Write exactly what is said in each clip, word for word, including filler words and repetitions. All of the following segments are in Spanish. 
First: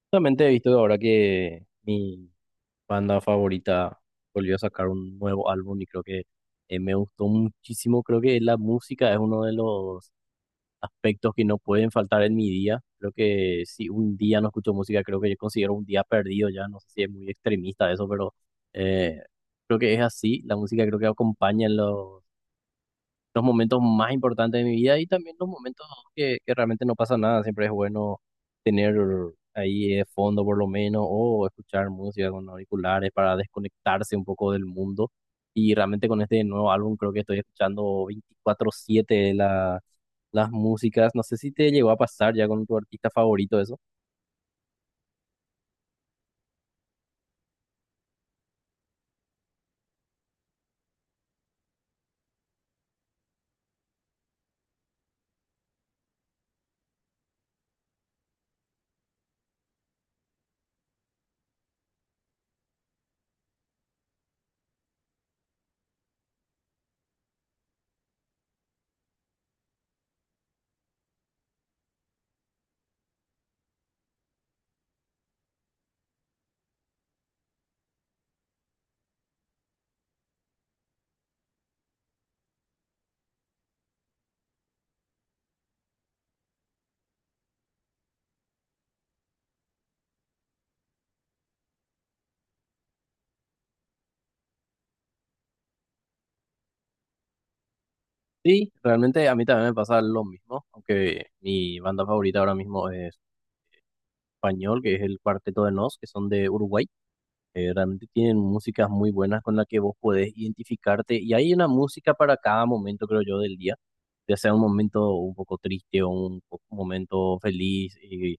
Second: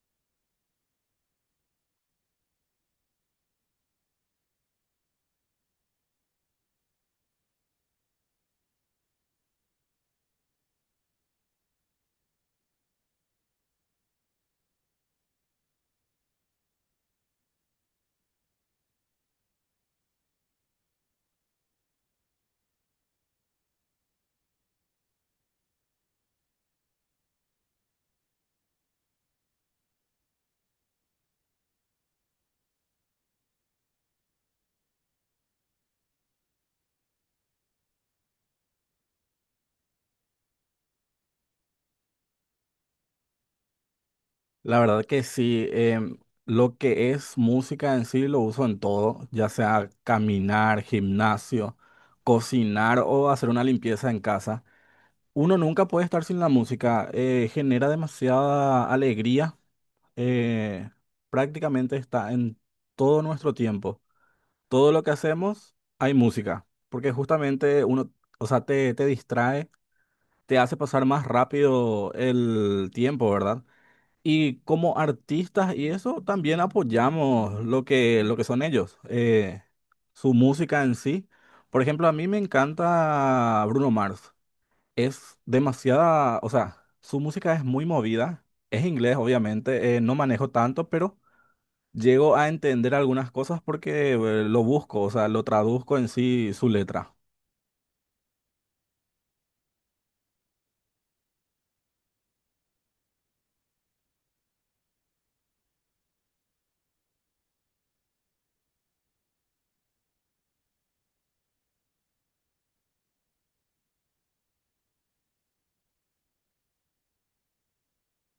Justamente he visto ahora que mi banda favorita volvió a sacar un nuevo álbum y creo que eh, me gustó muchísimo. Creo que la música es uno de los aspectos que no pueden faltar en mi día. Creo que si un día no escucho música, creo que yo considero un día perdido ya. No sé si es muy extremista eso, pero eh, creo que es así. La música creo que acompaña en los los momentos más importantes de mi vida y también los momentos que, que realmente no pasa nada. Siempre es bueno tener ahí de fondo por lo menos o escuchar música con auriculares para desconectarse un poco del mundo. Y realmente con este nuevo álbum creo que estoy escuchando veinticuatro siete la, las músicas. ¿No sé si te llegó a pasar ya con tu artista favorito eso? La verdad que sí, em, lo que es música en sí lo uso en todo, ya sea caminar, gimnasio, cocinar o hacer una limpieza en casa. Uno nunca puede estar sin la música, eh, genera demasiada alegría, eh, prácticamente está en todo nuestro tiempo. Todo lo que hacemos hay música, porque justamente uno, o sea, te, te distrae, te hace pasar más rápido el tiempo, ¿verdad? Y como artistas y eso, también apoyamos lo que, lo que son ellos, eh, su música en sí. Por ejemplo, a mí me encanta Bruno Mars. Es demasiada, o sea, su música es muy movida. Es inglés, obviamente, eh, no manejo tanto, pero llego a entender algunas cosas porque eh, lo busco, o sea, lo traduzco en sí su letra. Sí, realmente a mí también me pasa lo mismo, aunque mi banda favorita ahora mismo es español, que es el Cuarteto de Nos, que son de Uruguay. Eh, realmente tienen músicas muy buenas con las que vos podés identificarte y hay una música para cada momento, creo yo, del día, ya sea un momento un poco triste o un, po- momento feliz. Y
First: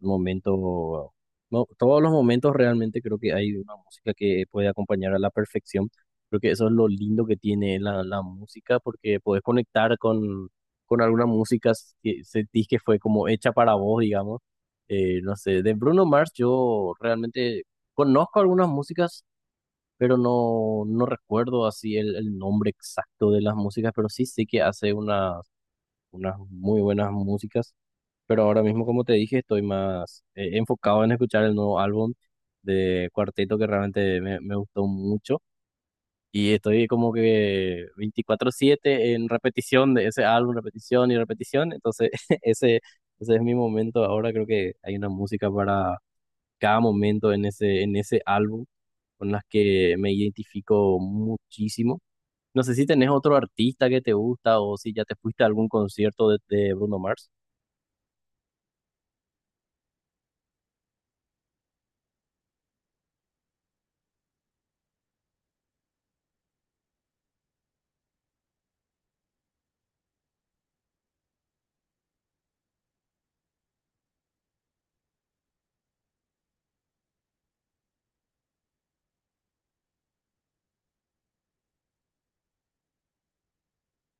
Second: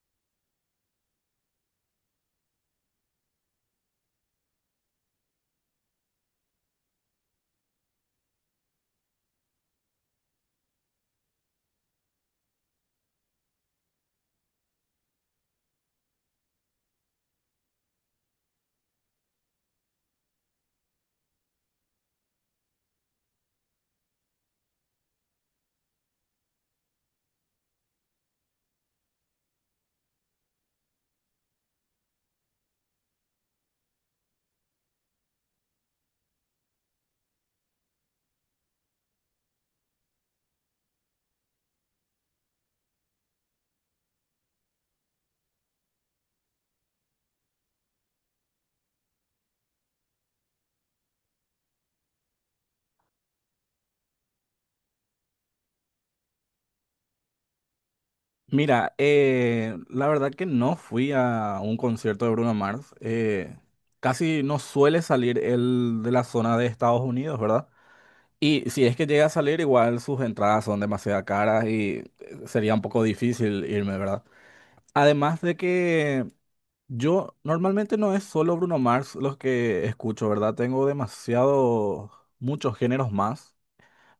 momento, no, todos los momentos realmente creo que hay una música que puede acompañar a la perfección. Creo que eso es lo lindo que tiene la, la música, porque podés conectar con, con alguna música que sentís que fue como hecha para vos, digamos. Eh, no sé, de Bruno Mars yo realmente conozco algunas músicas, pero no, no recuerdo así el, el nombre exacto de las músicas, pero sí sé que hace una unas muy buenas músicas, pero ahora mismo, como te dije, estoy más eh, enfocado en escuchar el nuevo álbum de Cuarteto que realmente me, me gustó mucho y estoy como que veinticuatro siete en repetición de ese álbum, repetición y repetición, entonces ese, ese es mi momento ahora, creo que hay una música para cada momento en ese, en ese álbum con las que me identifico muchísimo. ¿No sé si tenés otro artista que te gusta o si ya te fuiste a algún concierto de, de Bruno Mars? Mira, eh, la verdad que no fui a un concierto de Bruno Mars. Eh, casi no suele salir él de la zona de Estados Unidos, ¿verdad? Y si es que llega a salir, igual sus entradas son demasiado caras y eh, sería un poco difícil irme, ¿verdad? Además de que yo normalmente no es solo Bruno Mars los que escucho, ¿verdad? Tengo demasiado, muchos géneros más.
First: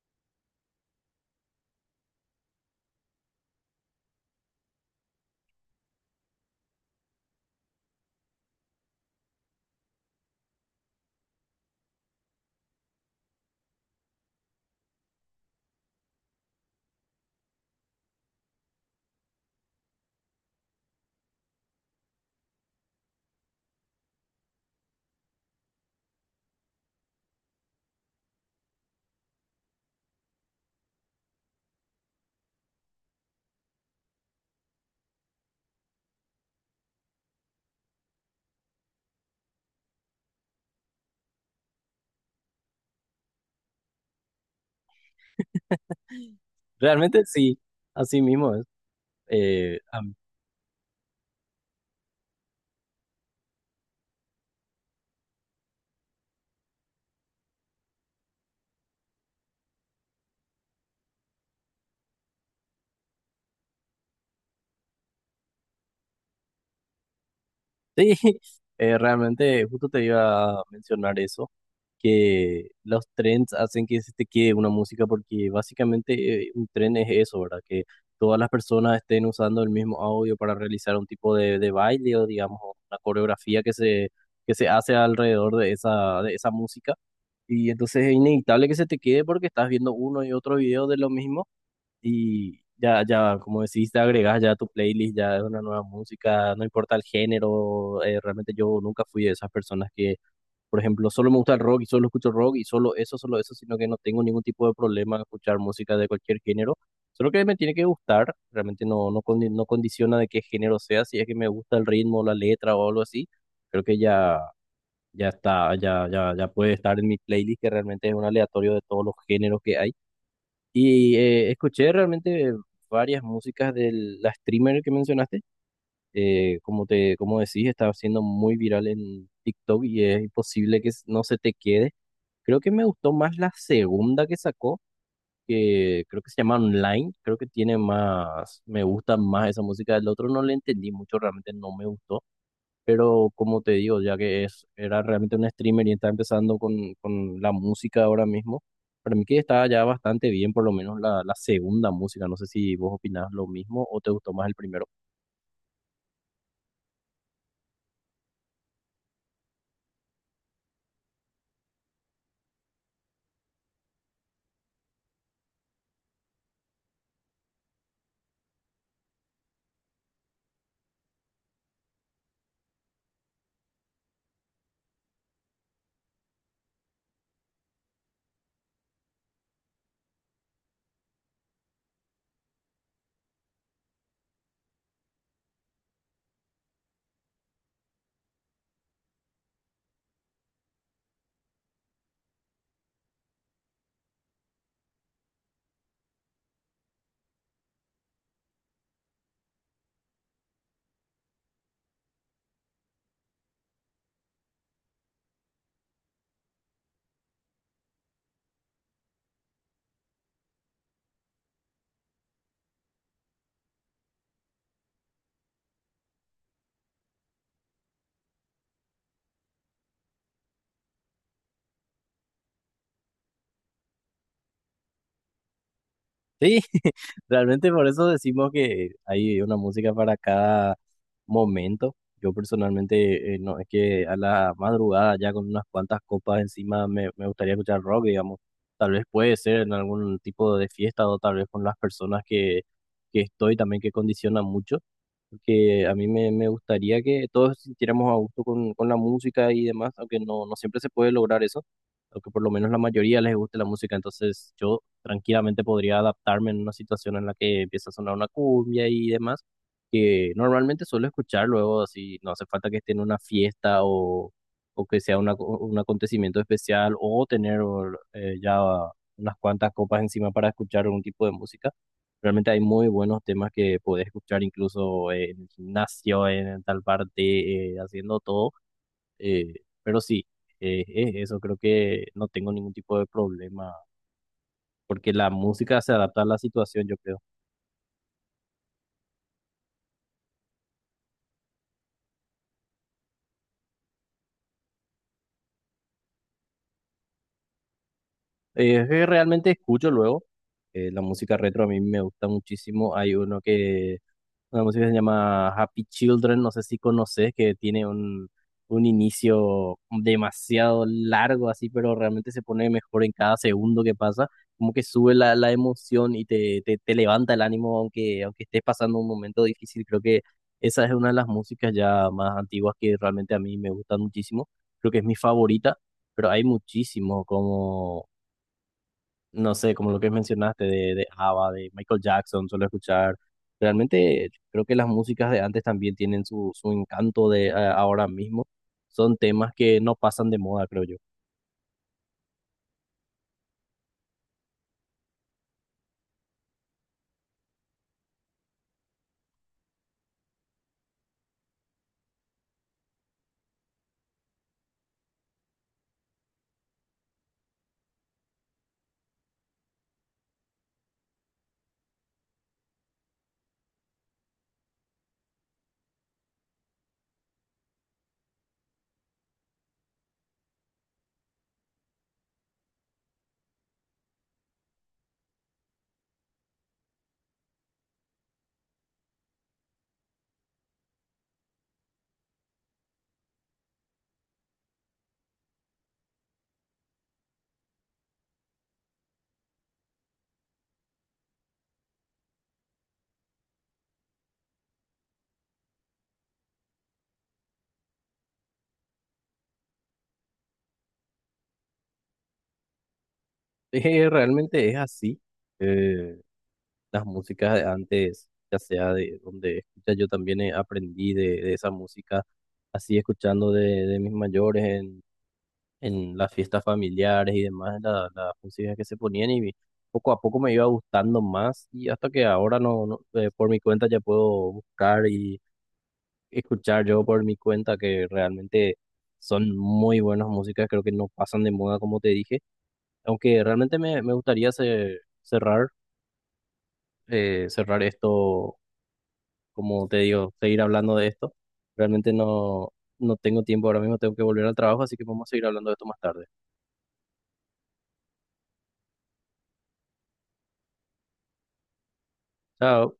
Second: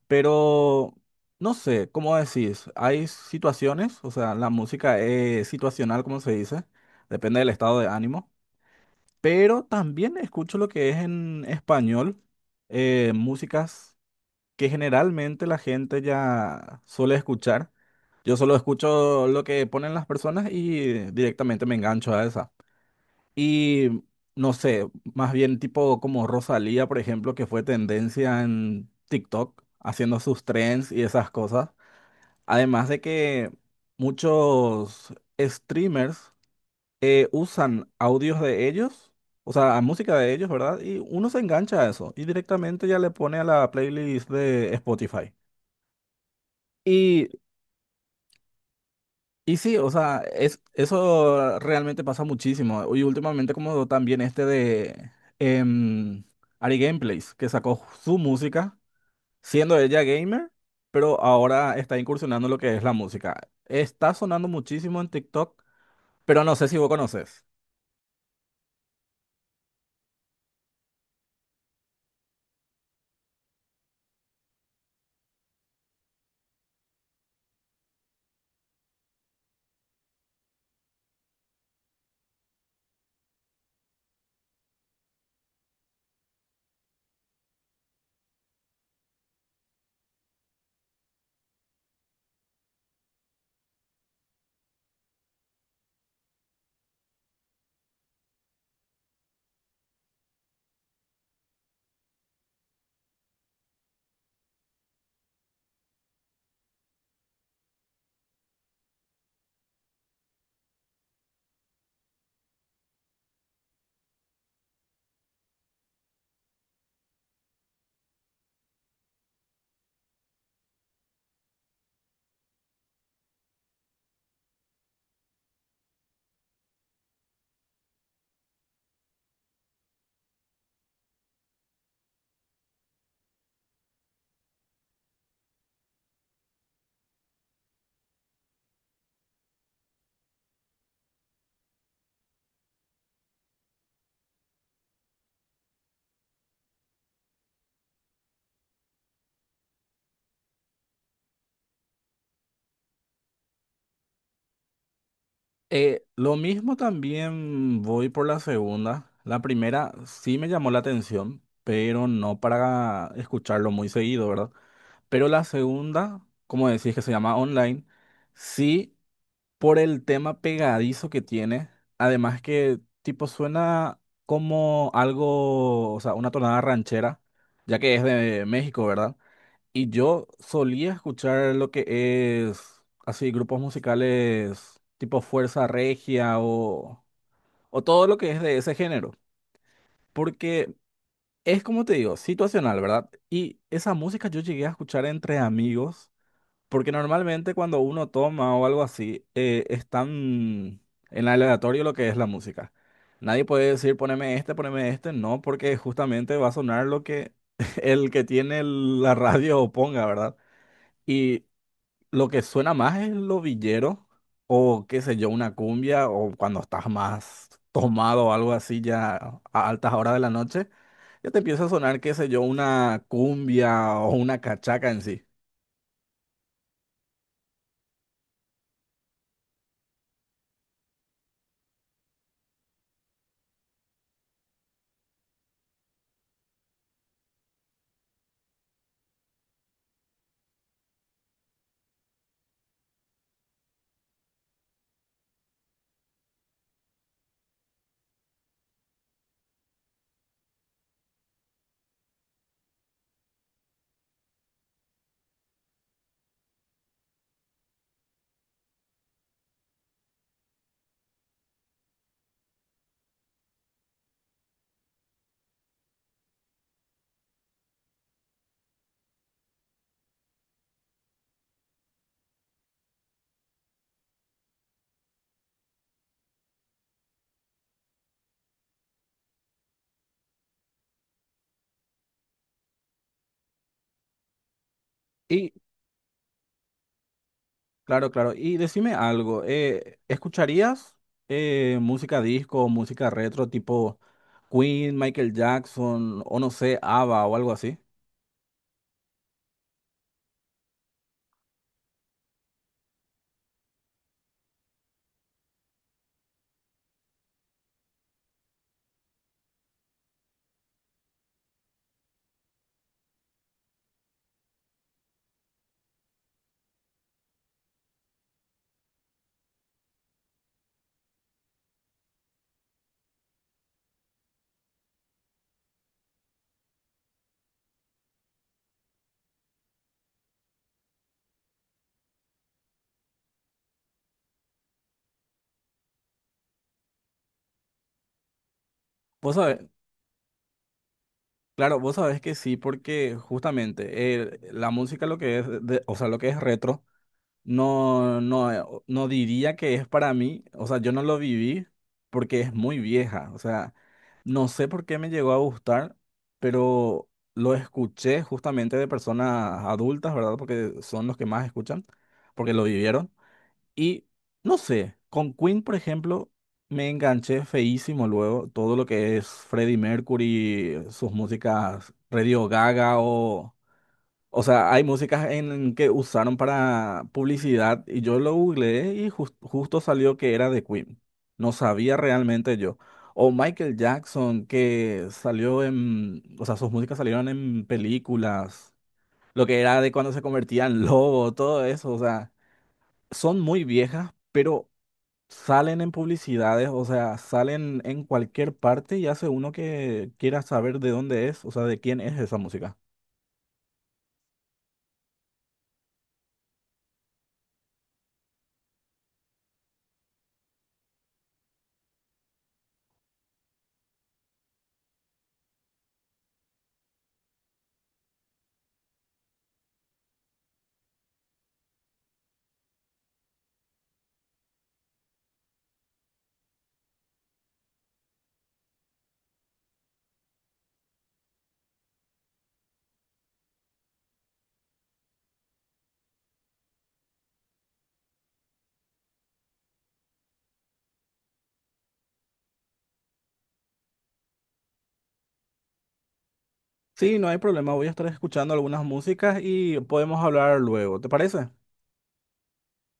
Pero no sé, ¿cómo decís? Hay situaciones, o sea, la música es situacional, como se dice, depende del estado de ánimo, pero también escucho lo que es en español, eh, músicas que generalmente la gente ya suele escuchar. Yo solo escucho lo que ponen las personas y directamente me engancho a esa. Y no sé, más bien tipo como Rosalía, por ejemplo, que fue tendencia en TikTok, haciendo sus trends y esas cosas. Además de que muchos streamers eh, usan audios de ellos, o sea, música de ellos, ¿verdad? Y uno se engancha a eso y directamente ya le pone a la playlist de Spotify. Realmente Y sí, así mismo es. Y sí, Eh, o am- sea, es, eso realmente pasa muchísimo. Y últimamente como también este de em, Ari Gameplays, que sacó su música, siendo ella gamer, pero ahora está incursionando en lo que es la música. Está sonando muchísimo en TikTok, pero no sé si vos conoces. sí, eh, realmente justo te iba a mencionar eso, que los trends hacen que se te quede una música porque básicamente eh, un tren es eso, ¿verdad? Que todas las personas estén usando el mismo audio para realizar un tipo de, de baile o digamos una coreografía que se, que se hace alrededor de esa, de esa música. Y entonces es inevitable que se te quede porque estás viendo uno y otro video de lo mismo y ya, ya, como decís, te agregas ya a tu playlist, ya es una nueva música, no importa el género, eh, realmente yo nunca fui de esas personas que, por ejemplo, solo me gusta el rock y solo escucho rock y solo eso, solo eso, sino que no tengo ningún tipo de problema en escuchar música de cualquier género, solo que me tiene que gustar, realmente no, no, condi- no condiciona de qué género sea, si es que me gusta el ritmo, la letra o algo así, creo que ya ya está, ya, ya, ya puede estar en mi playlist, que realmente es un aleatorio de todos los géneros que hay. Y eh, escuché realmente varias músicas de la streamer que mencionaste. Eh, como te, como decís, está siendo muy viral en TikTok y es imposible que s- no se te quede. Creo que me gustó más la segunda que sacó, que creo que se llama Online. Creo que tiene más, me gusta más esa música del otro. No le entendí mucho, realmente no me gustó, pero como te digo, ya que es, era realmente un streamer y está empezando con, con la música ahora mismo, para mí que está ya bastante bien, por lo menos la, la segunda música. No sé si vos opinás lo mismo o te gustó más el primero. Eh, lo mismo también voy por la segunda. La primera sí me llamó la atención, pero no para escucharlo muy seguido, ¿verdad? Pero la segunda, como decís que se llama online, sí por el tema pegadizo que tiene, además que tipo suena como algo, o sea, una tonada ranchera, ya que es de México, ¿verdad? Y yo solía escuchar lo que es así grupos musicales tipo Fuerza Regia o, o todo lo que es de ese género, porque es como te digo, situacional, ¿verdad? Y esa música yo llegué a escuchar entre amigos porque normalmente cuando uno toma o algo así, eh, es tan en aleatorio lo que es la música. Nadie puede decir poneme este, poneme este, no, porque justamente va a sonar lo que el que tiene el- la radio ponga, ¿verdad? Y lo que suena más es lo villero o qué sé yo, una cumbia o cuando estás más tomado o algo así ya a altas horas de la noche, ya te empieza a sonar, qué sé yo, una cumbia o una cachaca en sí. Sí, realmente por eso decimos que hay una música para cada momento. Yo personalmente, eh, no, es que a la madrugada ya con unas cuantas copas encima me, me gustaría escuchar rock, digamos. Tal vez puede ser en algún tipo de fiesta o tal vez con las personas que, que estoy también que condicionan mucho. Porque a mí me, me gustaría que todos sintiéramos a gusto con, con la música y demás, aunque no, no siempre se puede lograr eso, aunque por lo menos la mayoría les guste la música. Entonces yo tranquilamente podría adaptarme en una situación en la que empieza a sonar una cumbia y demás, que normalmente suelo escuchar luego, así no hace falta que esté en una fiesta o, o que sea una- un acontecimiento especial o tener eh, ya unas cuantas copas encima para escuchar algún tipo de música. Realmente hay muy buenos temas que podés escuchar incluso eh, en el gimnasio, en tal parte, eh, haciendo todo. eh, pero sí, eh, es eso, creo que no tengo ningún tipo de problema porque la música se adapta a la situación, yo creo. Claro, claro. Y decime algo, eh, ¿escucharías eh, música disco, música retro tipo Queen, Michael Jackson o no sé, ABBA o algo así? Eh, es que realmente escucho luego. Eh, la música retro a mí me gusta muchísimo. Hay uno que, una música que se llama Happy Children, no sé si conoces, que tiene un, un inicio demasiado largo así, pero realmente se pone mejor en cada segundo que pasa. Como que sube la, la emoción y te, te, te levanta el ánimo, aunque, aunque estés pasando un momento difícil. Creo que esa es una de las músicas ya más antiguas que realmente a mí me gustan muchísimo. Creo que es mi favorita, pero hay muchísimo como no sé, como lo que mencionaste de, de ABBA, de Michael Jackson, suelo escuchar. Realmente creo que las músicas de antes también tienen su, su encanto de eh, ahora mismo. Son Vos temas sabés, que no pasan de moda, creo yo. claro, vos sabés que sí, porque justamente eh, la música lo que es, de- o sea, lo que es retro. No, no, no diría que es para mí, o sea, yo no lo viví porque es muy vieja, o sea, no sé por qué me llegó a gustar, pero lo escuché justamente de personas adultas, ¿verdad? Porque son los que más escuchan, porque lo vivieron. Y no sé, con Queen, por ejemplo, me enganché feísimo luego, todo lo que es Freddie Mercury, sus músicas, Radio Gaga o... O sea, hay músicas en que usaron para publicidad y yo lo googleé y jus- justo salió que era de Queen. No sabía realmente yo. O Michael Jackson, que salió en, o sea, sus músicas salieron en películas, lo que era de cuando se convertía en lobo, todo eso. O sea, son muy viejas, pero salen en publicidades, o sea, salen en cualquier parte y hace uno que quiera saber de dónde es, o sea, de quién es esa música. Eh, realmente es así. Eh, las músicas de antes, ya sea de donde escucha, yo también eh, aprendí de, de esa música, así escuchando de, de mis mayores en las fiestas familiares y demás, la- las músicas que se ponían y poco a poco me iba gustando más y hasta que ahora no, no, eh, por mi cuenta ya puedo buscar y escuchar yo por mi cuenta que realmente son muy buenas músicas, creo que no pasan de moda como te dije, aunque realmente me, me gustaría ce- cerrar, eh, cerrar esto, como te digo, seguir hablando de esto, realmente no, no tengo tiempo ahora mismo, tengo que volver al trabajo, así que vamos a seguir hablando de esto más tarde. Sí, no hay problema. Voy a estar escuchando algunas músicas y podemos hablar luego. ¿Te parece? Chao.